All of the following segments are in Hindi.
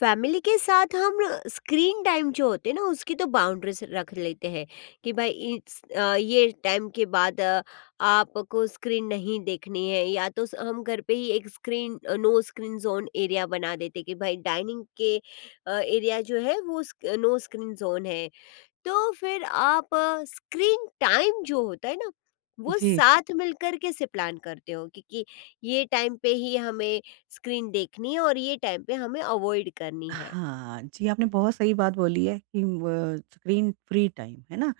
फैमिली के साथ हम स्क्रीन टाइम जो होते हैं ना उसकी तो बाउंड्रीज रख लेते हैं कि भाई ये टाइम के बाद आपको स्क्रीन नहीं देखनी है या तो हम घर पे ही नो स्क्रीन जोन एरिया बना देते कि भाई डाइनिंग के एरिया जो है वो नो स्क्रीन जोन है। तो फिर आप स्क्रीन टाइम जो होता है ना वो जी। साथ मिलकर कैसे प्लान करते हो, क्योंकि ये टाइम पे ही हमें स्क्रीन देखनी है और ये टाइम पे हमें अवॉइड करनी है। हाँ, जी आपने बहुत सही बात बोली है कि व स्क्रीन फ्री टाइम, है ना?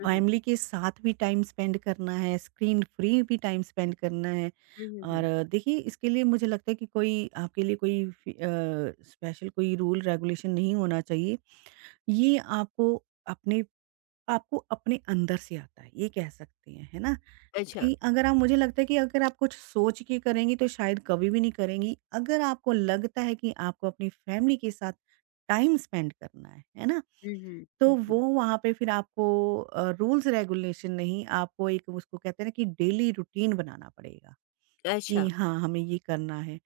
हम्म। फैमिली के साथ भी टाइम स्पेंड करना है, स्क्रीन फ्री भी टाइम स्पेंड करना है। हम्म। और हम्म। देखिए, इसके लिए मुझे लगता है कि कोई आपके लिए कोई स्पेशल कोई रूल रेगुलेशन नहीं होना चाहिए। ये अपने आपको अपने अंदर से आता है, ये कह सकते हैं, है ना? अच्छा। कि अगर आप मुझे लगता है कि अगर आप कुछ सोच के करेंगी तो शायद कभी भी नहीं करेंगी। अगर आपको लगता है कि आपको अपनी फैमिली के साथ टाइम स्पेंड करना है ना? हम्म। तो हम्म। वो वहाँ पे फिर आपको रूल्स रेगुलेशन नहीं, आपको एक उसको कहते हैं ना कि डेली रूटीन बनाना पड़ेगा कि अच्छा। हाँ, हमें ये करना है।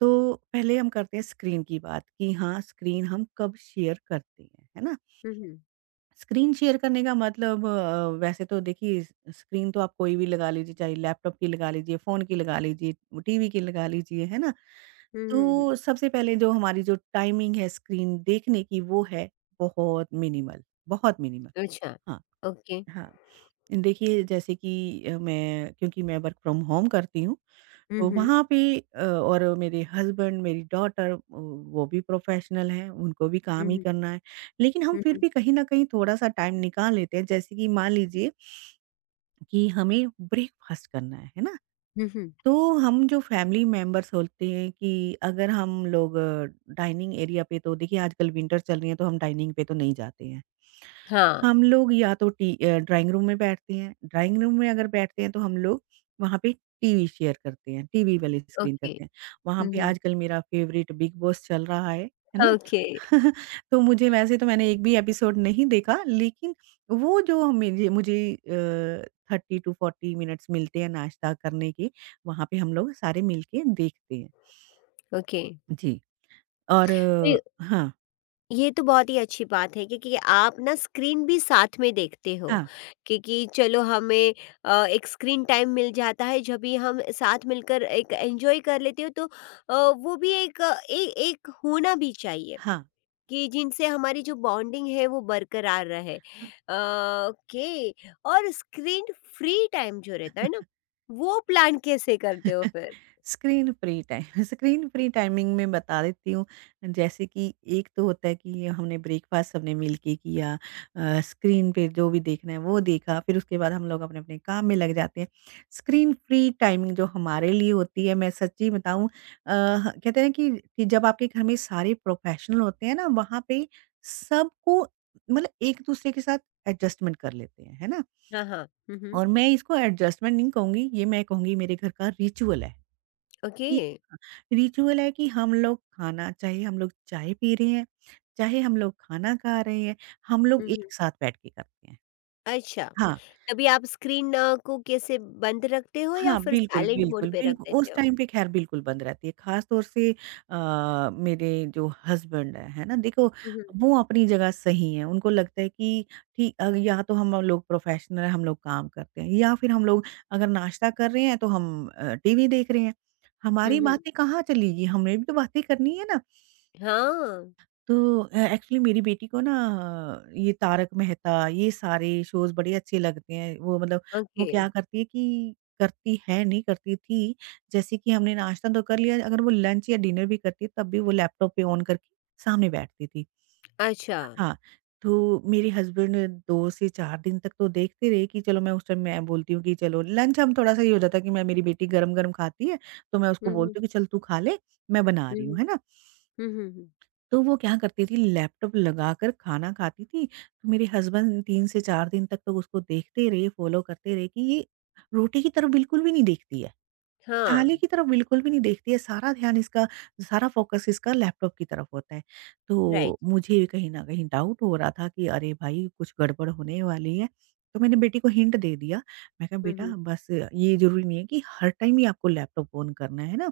तो पहले हम करते हैं स्क्रीन की बात कि हाँ, स्क्रीन हम कब शेयर करते हैं, है ना? हम्म। स्क्रीन शेयर करने का मतलब वैसे तो देखिए, स्क्रीन तो आप कोई भी लगा लीजिए, चाहे लैपटॉप की लगा लीजिए, फ़ोन की लगा लीजिए, टीवी की लगा लीजिए, है ना? हम्म। तो सबसे पहले जो हमारी जो टाइमिंग है स्क्रीन देखने की, वो है बहुत मिनिमल, बहुत मिनिमल। अच्छा। हाँ, ओके। हाँ। देखिए जैसे कि मैं क्योंकि मैं वर्क फ्रॉम होम करती हूँ, तो हम्म। वहाँ पे और मेरे हस्बैंड, मेरी डॉटर वो भी प्रोफ़ेशनल हैं, उनको भी काम ही हम्म। करना है। लेकिन हम फिर हम्म। भी कहीं न कहीं थोड़ा-सा टाइम निकाल लेते हैं, जैसे कि मान लीजिए कि हमें ब्रेकफ़ास्ट करना है ना? हम्म। तो हम जो फैमिली मेंबर्स होते हैं कि अगर हम लोग डाइनिंग एरिया पे, तो देखिए आजकल विंटर चल रही है, तो हम डाइनिंग पे तो नहीं जाते हैं। हाँ। हम लोग या तो ड्राइंग रूम में बैठते हैं, ड्राइंग रूम में अगर बैठते हैं तो हम लोग वहाँ पे टीवी शेयर करते हैं, टीवी वाली स्क्रीन ओके। करते हैं। वहाँ पे हम्म। आजकल मेरा फ़ेवरेट बिग बॉस चल रहा है ना? ओके। तो मुझे वैसे तो, मैंने एक भी एपिसोड नहीं देखा, लेकिन वो जो मुझे मुझे 30 टू 40 मिनट्स मिलते हैं नाश्ता करने के, वहाँ पे हम लोग सारे मिलके देखते हैं। ओके। जी। और हाँ, ये तो बहुत ही अच्छी बात है, क्योंकि आप ना स्क्रीन भी साथ में देखते हो, हाँ, क्योंकि चलो हमें एक स्क्रीन टाइम मिल जाता है जब भी हम साथ मिलकर एक एंजॉय कर लेते हो, तो वो भी एक होना भी चाहिए हाँ, कि जिनसे हमारी जो बॉन्डिंग है वो बरकरार रहे। ओके। और स्क्रीन फ्री टाइम जो रहता है ना वो प्लान कैसे करते हो हाँ। फिर? Screen free time. Screen free timing में बता देती हूँ। जैसे कि एक तो होता है कि हमने ब्रेकफास्ट सबने मिलके किया, स्क्रीन पे जो भी देखना है वो देखा, फिर उसके बाद हम लोग अपने अपने काम में लग जाते हैं। स्क्रीन फ्री टाइमिंग जो हमारे लिए होती है, मैं सच्ची बताऊँ, कहते हैं ना कि जब आपके घर में सारे प्रोफेशनल होते हैं ना, वहाँ पे सबको, मतलब एक दूसरे के साथ एडजस्टमेंट कर लेते हैं, है ना? हाँ। हाँ। हम्म। हम्म। और मैं इसको एडजस्टमेंट नहीं कहूंगी, ये मैं कहूंगी मेरे घर का रिचुअल है। ओके। रिचुअल है कि हम लोग खाना, चाहे हम लोग चाय पी रहे हैं, चाहे हम लोग खाना खा रहे हैं, हम लोग हम्म। हम्म। एक साथ बैठ के करते हैं। अच्छा। हाँ, तभी आप स्क्रीन को कैसे बंद रखते हो या हाँ, फिर बिल्कुल, साइलेंट मोड बिल्कुल, पे रख बिल्कुल, देते उस हो? टाइम पे ख़ैर बिल्कुल बंद रहती है। ख़ास तौर से मेरे जो हस्बैंड हैं, है ना? देखो, हुँ। हुँ। वो अपनी जगह सही हैं, उनको लगता है कि या तो हम लोग प्रोफ़ेशनल हैं, हम लोग काम करते हैं, या फिर हम लोग अगर नाश्ता कर रहे हैं, तो हम टीवी देख रहे हैं। हुँ। हमारी हुँ। बातें कहाँ चलेगी? हमने भी तो बातें करनी है ना। हाँ। तो एक्चुअली मेरी बेटी को ना ये तारक मेहता, ये सारे शोज़ बड़े अच्छे लगते हैं। वो मतलब, वो ओके। क्या करती है कि, करती है नहीं, करती थी। जैसे कि हमने नाश्ता तो कर लिया, अगर वो लंच या डिनर भी करती, तब भी वो लैपटॉप पे ऑन करके सामने बैठती थी। अच्छा। हाँ। तो मेरे हस्बैंड 2 से 4 दिन तक तो देखते रहे कि चलो, मैं उस टाइम मैं बोलती हूँ कि चलो लंच, हम थोड़ा-सा ये हो जाता है कि मैं, मेरी बेटी गरम-गरम खाती है, तो मैं उसको हुँ। हुँ। बोलती हूँ कि चल तू खा ले, मैं बना हुँ। रही हूँ, हुँ। है ना? हुँ। हुँ। हुँ। तो वो क्या करती थी, लैपटॉप लगाकर खाना खाती थी। तो मेरे हस्बैंड 3 से 4 दिन तक तो उसको देखते रहे, फ़ॉलो करते रहे कि ये रोटी की तरफ बिल्कुल भी नहीं देखती है। हाँ। थाली की तरफ बिल्कुल भी नहीं देखती है, सारा ध्यान इसका, सारा फ़ोकस इसका लैपटॉप की तरफ होता है। राइट। तो मुझे भी कहीं न कहीं डाउट हो रहा था कि अरे भाई, कुछ गड़बड़ होने वाली है। तो मैंने बेटी को हिंट दे दिया। मैं कहा, हुँ। बेटा, हुँ। बस ये ज़रूरी नहीं है कि हर टाइम ही आपको लैपटॉप ऑन करना है ना।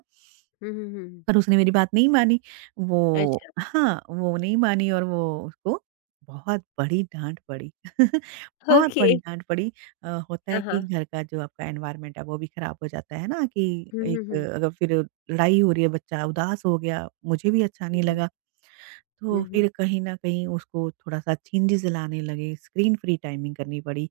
हुँ। हुँ। हुँ। हुँ। पर उसने मेरी बात नहीं मानी। वो, अच्छा। हाँ, वो नहीं मानी, और वो, उसको बहुत बड़ी डाँट पड़ी। बहुत ओके। बड़ी डाँट पड़ी। होता हाँ। है कि हाँ। घर का जो आपका एनवायरनमेंट है, वो भी खराब हो जाता है ना कि हुँ। हुँ। एक हुँ। अगर फिर लड़ाई हो रही है, बच्चा उदास हो गया, मुझे भी अच्छा नहीं हुँ। लगा। तो हुँ। हुँ। फिर कहीं न कहीं उसको थोड़ा-सा चेंजेज़ लाने लगे, स्क्रीन फ्री टाइमिंग करनी पड़ी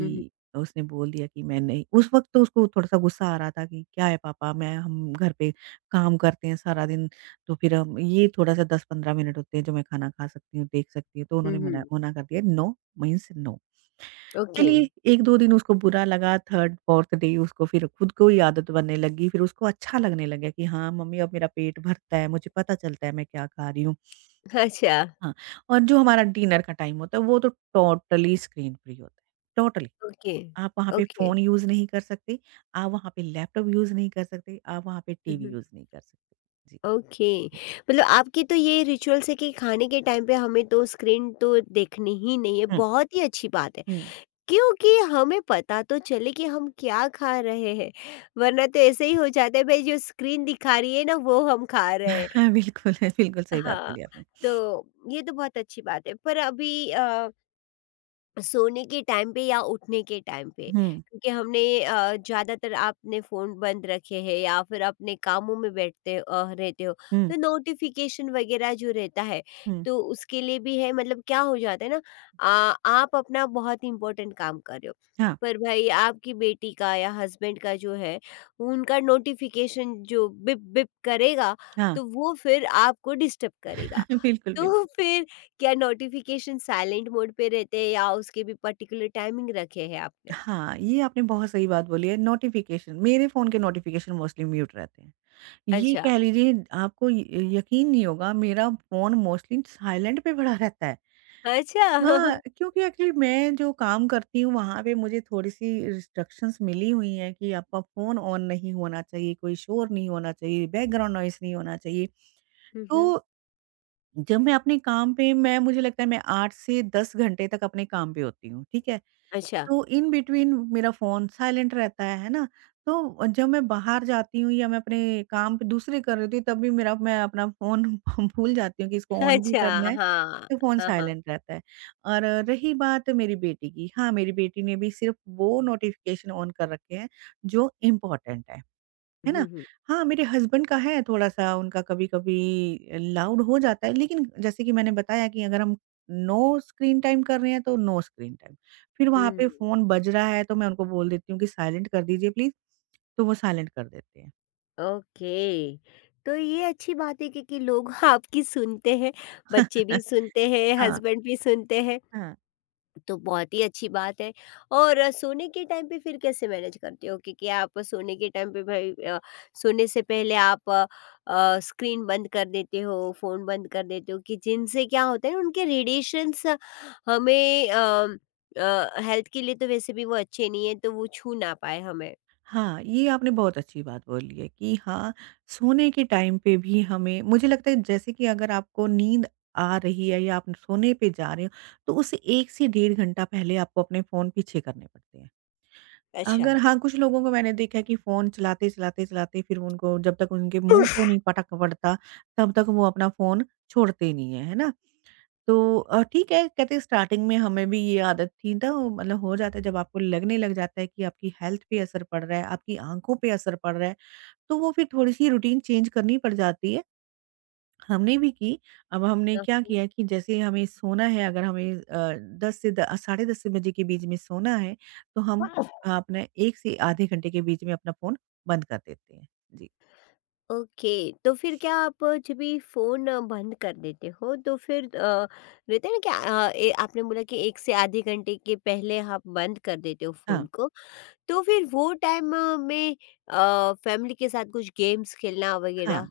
हुँ। हुँ। उसने बोल दिया कि मैं नहीं, उस वक़्त तो उसको थोड़ा-सा गुस्सा आ रहा था कि क्या है पापा, मैं, हम घर पे काम करते हैं सारा दिन, तो फिर हम ये थोड़ा-सा 10-15 मिनट होते हैं जो मैं खाना खा सकती हूँ, देख सकती हूँ, तो हुँ। उन्होंने मना हुँ। मना कर दिया, नो मीन्स नो। ओके। चलिए, 1-2 दिन उसको बुरा लगा, 3rd-4th डे उसको फिर खुद को ही आदत बनने लगी, फिर उसको अच्छा लगने लगा कि हाँ, मम्मी, अब मेरा पेट भरता है, मुझे पता चलता है मैं क्या खा रही हूँ। अच्छा। हाँ। और जो हमारा डिनर का टाइम होता है, वो तो टोटली स्क्रीन फ्री होता है, टोटली। ओके। आप वहाँ पे ओके। फ़ोन यूज़ नहीं कर सकते, आप वहाँ पे लैपटॉप यूज़ नहीं कर सकते, आप वहाँ पे हुँ। टीवी हुँ। यूज़ नहीं कर सकते। जी। ओके। मतलब आपकी तो ये रिचुअल्स है कि खाने के टाइम पे हमें तो स्क्रीन तो देखनी ही नहीं है, हुँ, बहुत ही अच्छी बात है। हुँ। क्योंकि हमें पता तो चले कि हम क्या खा रहे हैं, वरना तो ऐसे ही हो जाता है भाई जो स्क्रीन दिखा रही है ना वो हम खा रहे हैं। हाँ, बिल्कुल, बिल्कुल सही बात हाँ। बोली आपने। तो ये तो बहुत अच्छी बात है, पर अभी सोने के टाइम पे या उठने के टाइम पे हुँ, क्योंकि हमने ज़्यादातर आपने फ़ोन बंद रखे हैं या फिर अपने कामों में रहते हो हुँ, तो नोटिफिकेशन वगैरह जो रहता है हुँ। तो उसके लिए भी है। मतलब क्या हो जाता है ना आप अपना बहुत इम्पोर्टेंट काम कर रहे हो, हाँ, पर भाई आपकी बेटी का या हस्बैंड का जो है उनका नोटिफिकेशन जो बिप बिप करेगा हाँ। तो वो फिर आपको डिस्टर्ब करेगा। बिल्कुल, तो बिल्कुल। फिर क्या नोटिफिकेशन साइलेंट मोड पे रहते हैं या उसके भी पर्टिकुलर टाइमिंग रखे हैं आपने? हाँ, ये आपने बहुत सही बात बोली है। नोटिफ़िकेशन मेरे फ़ोन के नोटिफ़िकेशन मोस्टली म्यूट रहते हैं। ये अच्छा। कह लीजिए, आपको य यकीन नहीं होगा, मेरा फ़ोन मोस्टली साइलेंट पे पड़ा रहता है। अच्छा। हाँ, क्योंकि एक्चुअली मैं जो काम करती हूँ, वहाँ पे मुझे थोड़ी-सी रिस्ट्रिक्शंस मिली हुई हैं कि आपका फ़ोन ऑन नहीं होना चाहिए, कोई शोर नहीं होना चाहिए, बैकग्राउंड नॉइज़ नहीं होना चाहिए। हुँ। हुँ। तो जब मैं अपने काम पे, मैं, मुझे लगता है मैं 8 से 10 घंटे तक अपने काम पे होती हूँ, ठीक है? अच्छा। तो इन बिटवीन मेरा फ़ोन साइलेंट रहता है ना? तो जब मैं बाहर जाती हूँ या मैं अपने काम पे दूसरे कर रही होती हूँ, तब भी मेरा, मैं अपना फ़ोन भूल जाती हूँ कि इसको ऑन भी अच्छा। करना है, हाँ। तो फ़ोन हाँ। हाँ। साइलेंट रहता है। और रही बात मेरी बेटी की, हाँ, मेरी बेटी ने भी सिर्फ़ वो नोटिफ़िकेशन ऑन कर रखे हैं जो इम्पोर्टेंट है। है ना? हुँ। हुँ। हाँ, मेरे हस्बैंड का है थोड़ा-सा, उनका कभी-कभी लाउड हो जाता है, लेकिन जैसे कि मैंने बताया कि अगर हम नो स्क्रीन टाइम कर रहे हैं, तो नो स्क्रीन टाइम। फिर वहाँ हुँ। पे फ़ोन बज रहा है, तो मैं उनको बोल देती हूँ कि साइलेंट कर दीजिए प्लीज़, तो वो साइलेंट कर देते हैं। ओके। तो ये अच्छी बात है, क्योंकि लोग आपकी सुनते हैं, बच्चे भी सुनते हैं, हाँ, हस्बैंड भी सुनते हैं। हाँ। तो बहुत ही अच्छी बात है। और सोने के टाइम पे फिर कैसे मैनेज करते हो? क्योंकि आप सोने के टाइम पे भाई सोने से पहले आप स्क्रीन बंद कर देते हो, फ़ोन बंद कर देते हो कि जिनसे क्या होता है उनके रेडिएशंस हमें हेल्थ के लिए तो वैसे भी वो अच्छे नहीं है, तो वो छू ना पाए हमें। हाँ, ये आपने बहुत अच्छी बात बोली है कि हाँ, सोने के टाइम पे भी हमें, मुझे लगता है जैसे कि अगर आपको नींद आ रही है या आप सोने पे जा रहे हो, तो उससे 1 से 1.5 घंटा पहले आपको अपने फ़ोन पीछे करने पड़ते हैं। अच्छा। अगर, हाँ, कुछ लोगों को मैंने देखा है कि फ़ोन चलाते, चलाते, चलाते, फिर उनको जब तक उनके मुँह पे नहीं पटक पड़ता, तब तक वो अपना फ़ोन छोड़ते नहीं है, है ना? तो ठीक है, कहते हैं स्टार्टिंग में हमें भी ये आदत थी, तो मतलब हो जाता है जब आपको लगने लग जाता है कि आपकी हेल्थ पे असर पड़ रहा है, आपकी आँखों पे असर पड़ रहा है, तो वो फिर थोड़ी-सी रूटीन चेंज करनी पड़ जाती है। हमने भी की। अब हमने क्या किया कि जैसे हमें सोना है, अगर हमें 10 से द साढ़े 10 बजे के बीच में सोना है, तो हम ओके। अपने 1 से आधे घंटे के बीच में अपना फ़ोन बंद कर देते हैं। जी। ओके। तो फिर क्या आप जब भी फोन बंद कर देते हो, तो फिर रहते हैं ना कि आपने बोला कि एक से आधे घंटे के पहले आप बंद कर देते हो हाँ, फोन को, तो फिर वो टाइम में फैमिली के साथ कुछ गेम्स खेलना हाँ। वगैरह?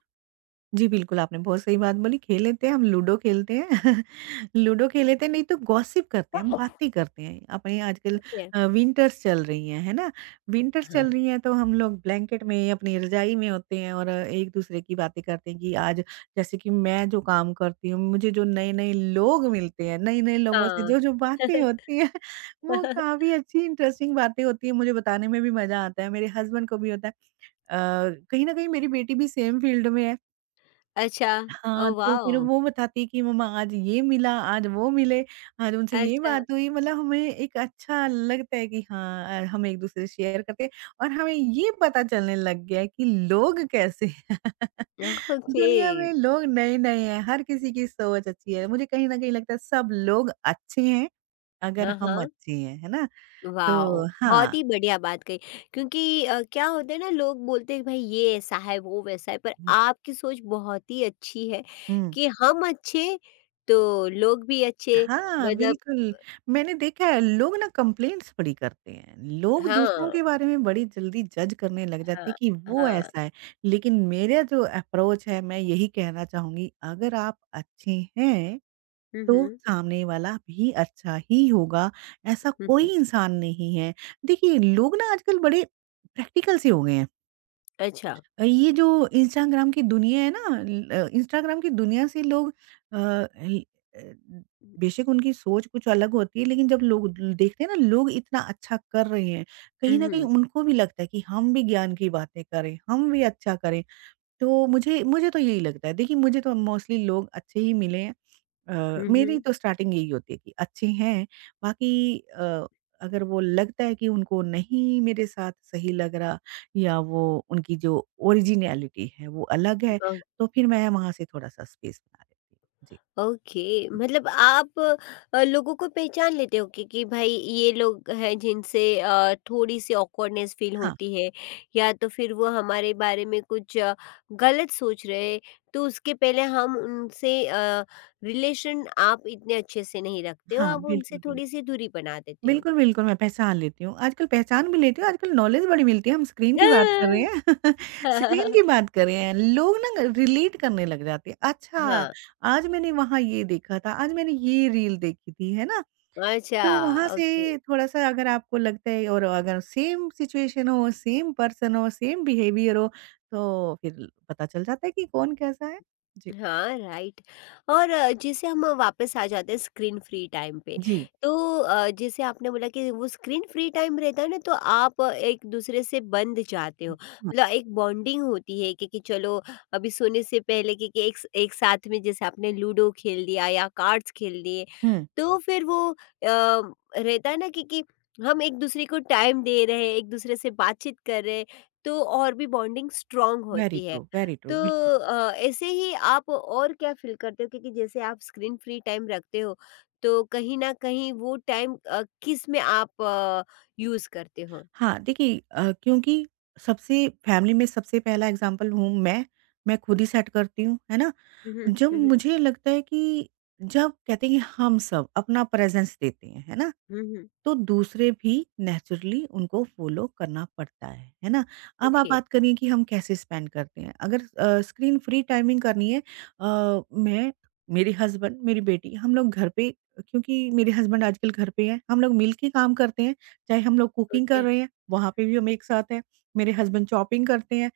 जी, बिल्कुल, आपने बहुत सही बात बोली, खेल लेते हैं, हम लूडो खेलते हैं। लूडो खेल लेते हैं, नहीं तो गॉसिप करते हैं, हम बातें करते हैं। अपने आजकल Yeah. विंटर्स चल रही हैं, है ना? विंटर्स हाँ। चल रही हैं, तो हम लोग ब्लैंकेट में, अपनी रज़ाई में होते हैं और एक-दूसरे की बातें करते हैं कि आज जैसे कि मैं जो काम करती हूँ, मुझे जो नए-नए लोग मिलते हैं, नए-नए लोगों से हाँ। जो-जो बातें होती हैं, वो काफ़ी अच्छी इंटरेस्टिंग बातें होती हैं, मुझे बताने में भी मज़ा आता है, मेरे हस्बैंड को भी होता है। अ, कहीं न कहीं मेरी बेटी भी सेम फ़ील्ड में है। अच्छा। ओ हाँ, तो वाह। फिर वो बताती कि मम्मा आज ये मिला, आज वो मिले, आज उनसे ये अच्छा। बात हुई, मतलब हमें एक अच्छा लगता है कि हाँ हम एक-दूसरे से शेयर करते हैं और हमें ये पता चलने लग गया है कि लोग कैसे हैं। ओके। दुनिया में लोग नए-नए हैं, हर किसी की सोच अच्छी है। मुझे कहीं न कहीं लगता है सब लोग अच्छे हैं, अगर हाँ। हम हाँ। अच्छे हैं, है ना? वाओ! तो बहुत हाँ। ही बढ़िया बात कही। क्योंकि क्या होता है ना, लोग बोलते हैं भाई ये ऐसा है, वो वैसा है, पर हुँ, आपकी सोच बहुत ही अच्छी है हुँ। कि हम अच्छे तो लोग भी अच्छे। हाँ, मतलब। बिल्कुल। मैंने देखा है लोग ना कंप्लेंट्स बड़ी करते हैं। लोग दूसरों हाँ। के बारे में बड़ी जल्दी जज करने लग जाते हैं हाँ। कि वो हाँ। ऐसा है। लेकिन मेरा जो अप्रोच है मैं यही कहना चाहूँगी अगर आप अच्छे हैं, हुँ। तो हुँ। सामने वाला भी अच्छा ही होगा। ऐसा हुँ। कोई हुँ। इंसान नहीं है। देखिए लोग ना आजकल बड़े प्रैक्टिकल से हो गए हैं। अच्छा। ये जो इंस्टाग्राम की दुनिया है ना इंस्टाग्राम की दुनिया से लोग अ, ल अ, बेशक उनकी सोच कुछ अलग होती है, लेकिन जब लोग ल देखते हैं ना लोग इतना अच्छा कर रहे हैं, हुँ। कहीं न कहीं हुँ। उनको भी लगता है कि हम भी ज्ञान की बातें करें, हम भी अच्छा करें। तो मुझे मुझे तो यही लगता है। देखिए मुझे तो मोस्टली लोग अच्छे ही मिले हैं। हुँ। मेरी हुँ। तो स्टार्टिंग यही होती है कि अच्छे हैं, बाकी अ, अगर वो लगता है कि उनको नहीं मेरे साथ सही लग रहा या वो उनकी जो ओरिजिनैलिटी है वो अलग है, तो फिर मैं वहाँ से थोड़ा-सा स्पेस बना लेती हूँ। जी। ओके। मतलब आप लोगों को पहचान लेते हो कि भाई ये लोग हैं जिनसे थोड़ी सी ऑकवर्डनेस फील हाँ, होती है, या तो फिर वो हमारे बारे में कुछ गलत सोच रहे तो उसके पहले हम उनसे रिलेशन आप इतने अच्छे से नहीं रखते हो, हाँ, आप बिल्कुल, उनसे बिल्कुल। थोड़ी सी दूरी बना देते हो। बिल्कुल, बिल्कुल, मैं पहचान लेती हूँ। आजकल पहचान भी लेती हूँ, आजकल नॉलेज बड़ी मिलती है, हम स्क्रीन की बात कर रहे हैं हाँ। स्क्रीन की बात कर रहे हैं, लोग ना रिलेट करने लग जाते हैं। अच्छा, हाँ। आज मैंने वहाँ ये देखा था, आज मैंने ये रील देखी थी, है ना? अच्छा। तो वहाँ ओके। से थोड़ा-सा अगर आपको लगता है और अगर सेम सिचुएशन हो, सेम पर्सन हो, सेम बिहेवियर हो, तो फिर पता चल जाता है कि कौन कैसा है। जी। हाँ। राइट। और जैसे हम वापस आ जाते हैं स्क्रीन फ्री टाइम पे, जी। तो जैसे आपने बोला कि वो स्क्रीन फ्री टाइम रहता है ना तो आप एक दूसरे से बंध जाते हो। हाँ। मतलब एक बॉन्डिंग होती है कि चलो अभी सोने से पहले कि एक साथ में जैसे आपने लूडो खेल लिया या कार्ड्स खेल लिए, हुँ। तो फिर वो रहता है ना कि हम एक दूसरे को टाइम दे रहे हैं, एक दूसरे से बातचीत कर रहे हैं, तो और भी बॉन्डिंग स्ट्रॉन्ग होती है। वेरी ट्रू, तो बिल्कुल। ऐसे ही आप और क्या फ़ील करते हो, क्योंकि जैसे आप स्क्रीन फ्री टाइम रखते हो तो कहीं न कहीं वो टाइम किस में आप यूज़ करते हो? हाँ, देखिए क्योंकि सबसे फैमिली में सबसे पहला एग्ज़ाम्पल हूँ मैं खुद ही सेट करती हूँ, है ना? हुँ। हुँ। जब हुँ। हुँ। मुझे लगता है कि जब कहते हैं कि हम सब अपना प्रेज़ेंस देते हैं, है ना? हुँ। हुँ। तो दूसरे भी नेचुरली उनको फॉलो करना पड़ता है ना? अब आप ओके। बात करिए कि हम कैसे स्पेंड करते हैं। अगर स्क्रीन फ्री टाइमिंग करनी है मैं, मेरे हस्बैंड, मेरी बेटी हम लोग घर पे क्योंकि मेरे हस्बैंड आजकल घर पे हैं, हम लोग मिल के काम करते हैं, चाहे हम लोग कुकिंग ओके। कर रहे हैं, वहाँ पे भी हम एक साथ हैं। मेरे हस्बैंड शॉपिंग करते हैं,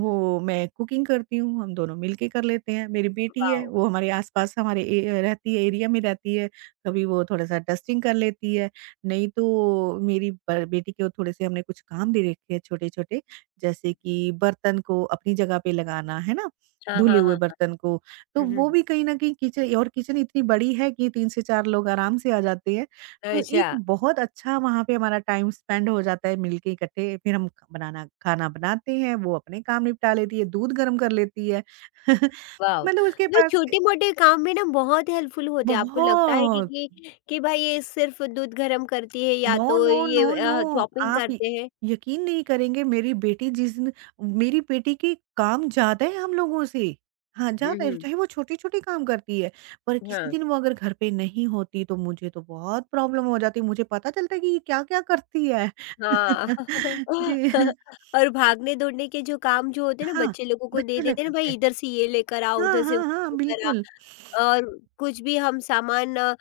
वो मैं कुकिंग करती हूँ, हम दोनों मिल के कर लेते हैं। मेरी बेटी है, वाओ! वो हमारे आस-पास हमारे एरिया में रहती है, कभी वो थोड़ा-सा डस्टिंग कर लेती है। नहीं तो मेरी ब बेटी को थोड़े से हमने कुछ काम दे रखे हैं छोटे-छोटे, जैसे कि बर्तन को अपनी जगह पे लगाना, है ना? हाँ। धुले हाँ। हुए हाँ। बर्तन को, तो हुँ। वो हुँ। भी कहीं न कहीं किचन और किचन इतनी बड़ी है कि 3 से 4 लोग आराम से आ जाते हैं। हाँ। तो एक अच्छा। बहुत अच्छा वहाँ पे हमारा टाइम स्पेंड हो जाता है मिलके इकट्ठे, फिर हम ख- बनाना खाना बनाते हैं, वो अपने काम निपटा लेती है, दूध गर्म कर लेती है। वाओ! मतलब उसके मतलब पास छोटे-मोटे काम में ना बहुत हेल्पफुल होते हैं। आपको लगता है कि बहुत कि कि भाई ये सिर्फ़ दूध गरम करती है या नो, तो नो, ये नो, नो, चॉपिंग आप य करते हैं? यकीन नहीं करेंगे मेरी बेटी जिस दिन मेरी बेटी की काम ज़्यादा है हम लोगों से। हाँ, हुँ। ज़्यादा है हुँ। चाहे वो छोटे-छोटे काम करती है, पर किसी हाँ। दिन वो अगर घर पे नहीं होती तो मुझे तो बहुत प्रॉब्लम हो जाती, मुझे पता चलता है कि ये क्या-क्या करती है। हाँ। जी, और भागने-दौड़ने के जो काम जो होते हैं ना हाँ, बच्चे लोगों को दे बच्चे लोग देते हैं ना, करते भाई हैं। इधर से ये लेकर आ, हाँ, उधर से हाँ, वो हाँ, लेकर आ। बिल्कुल। और कुछ भी हम सामान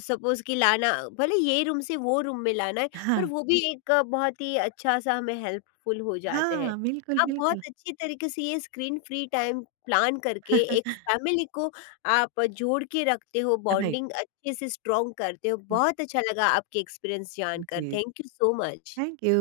सपोज़ कि लाना, भले ये रूम से वो रूम में लाना है, पर हाँ, वो भी जी। बहुत ही अच्छा-सा हमें हेल्पफुल हो जाते हैं। हाँ, बिल्कुल, आप बहुत बिल्कुल। अच्छी तरीके से ये स्क्रीन फ्री टाइम प्लान करके एक फैमिली को आप जोड़ के रखते हो, राइट, बॉन्डिंग अच्छे से स्ट्रॉन्ग करते हो। जी, बहुत अच्छा लगा आपके एक्सपीरियंस जानकर। जी, thank you so much. Thank you.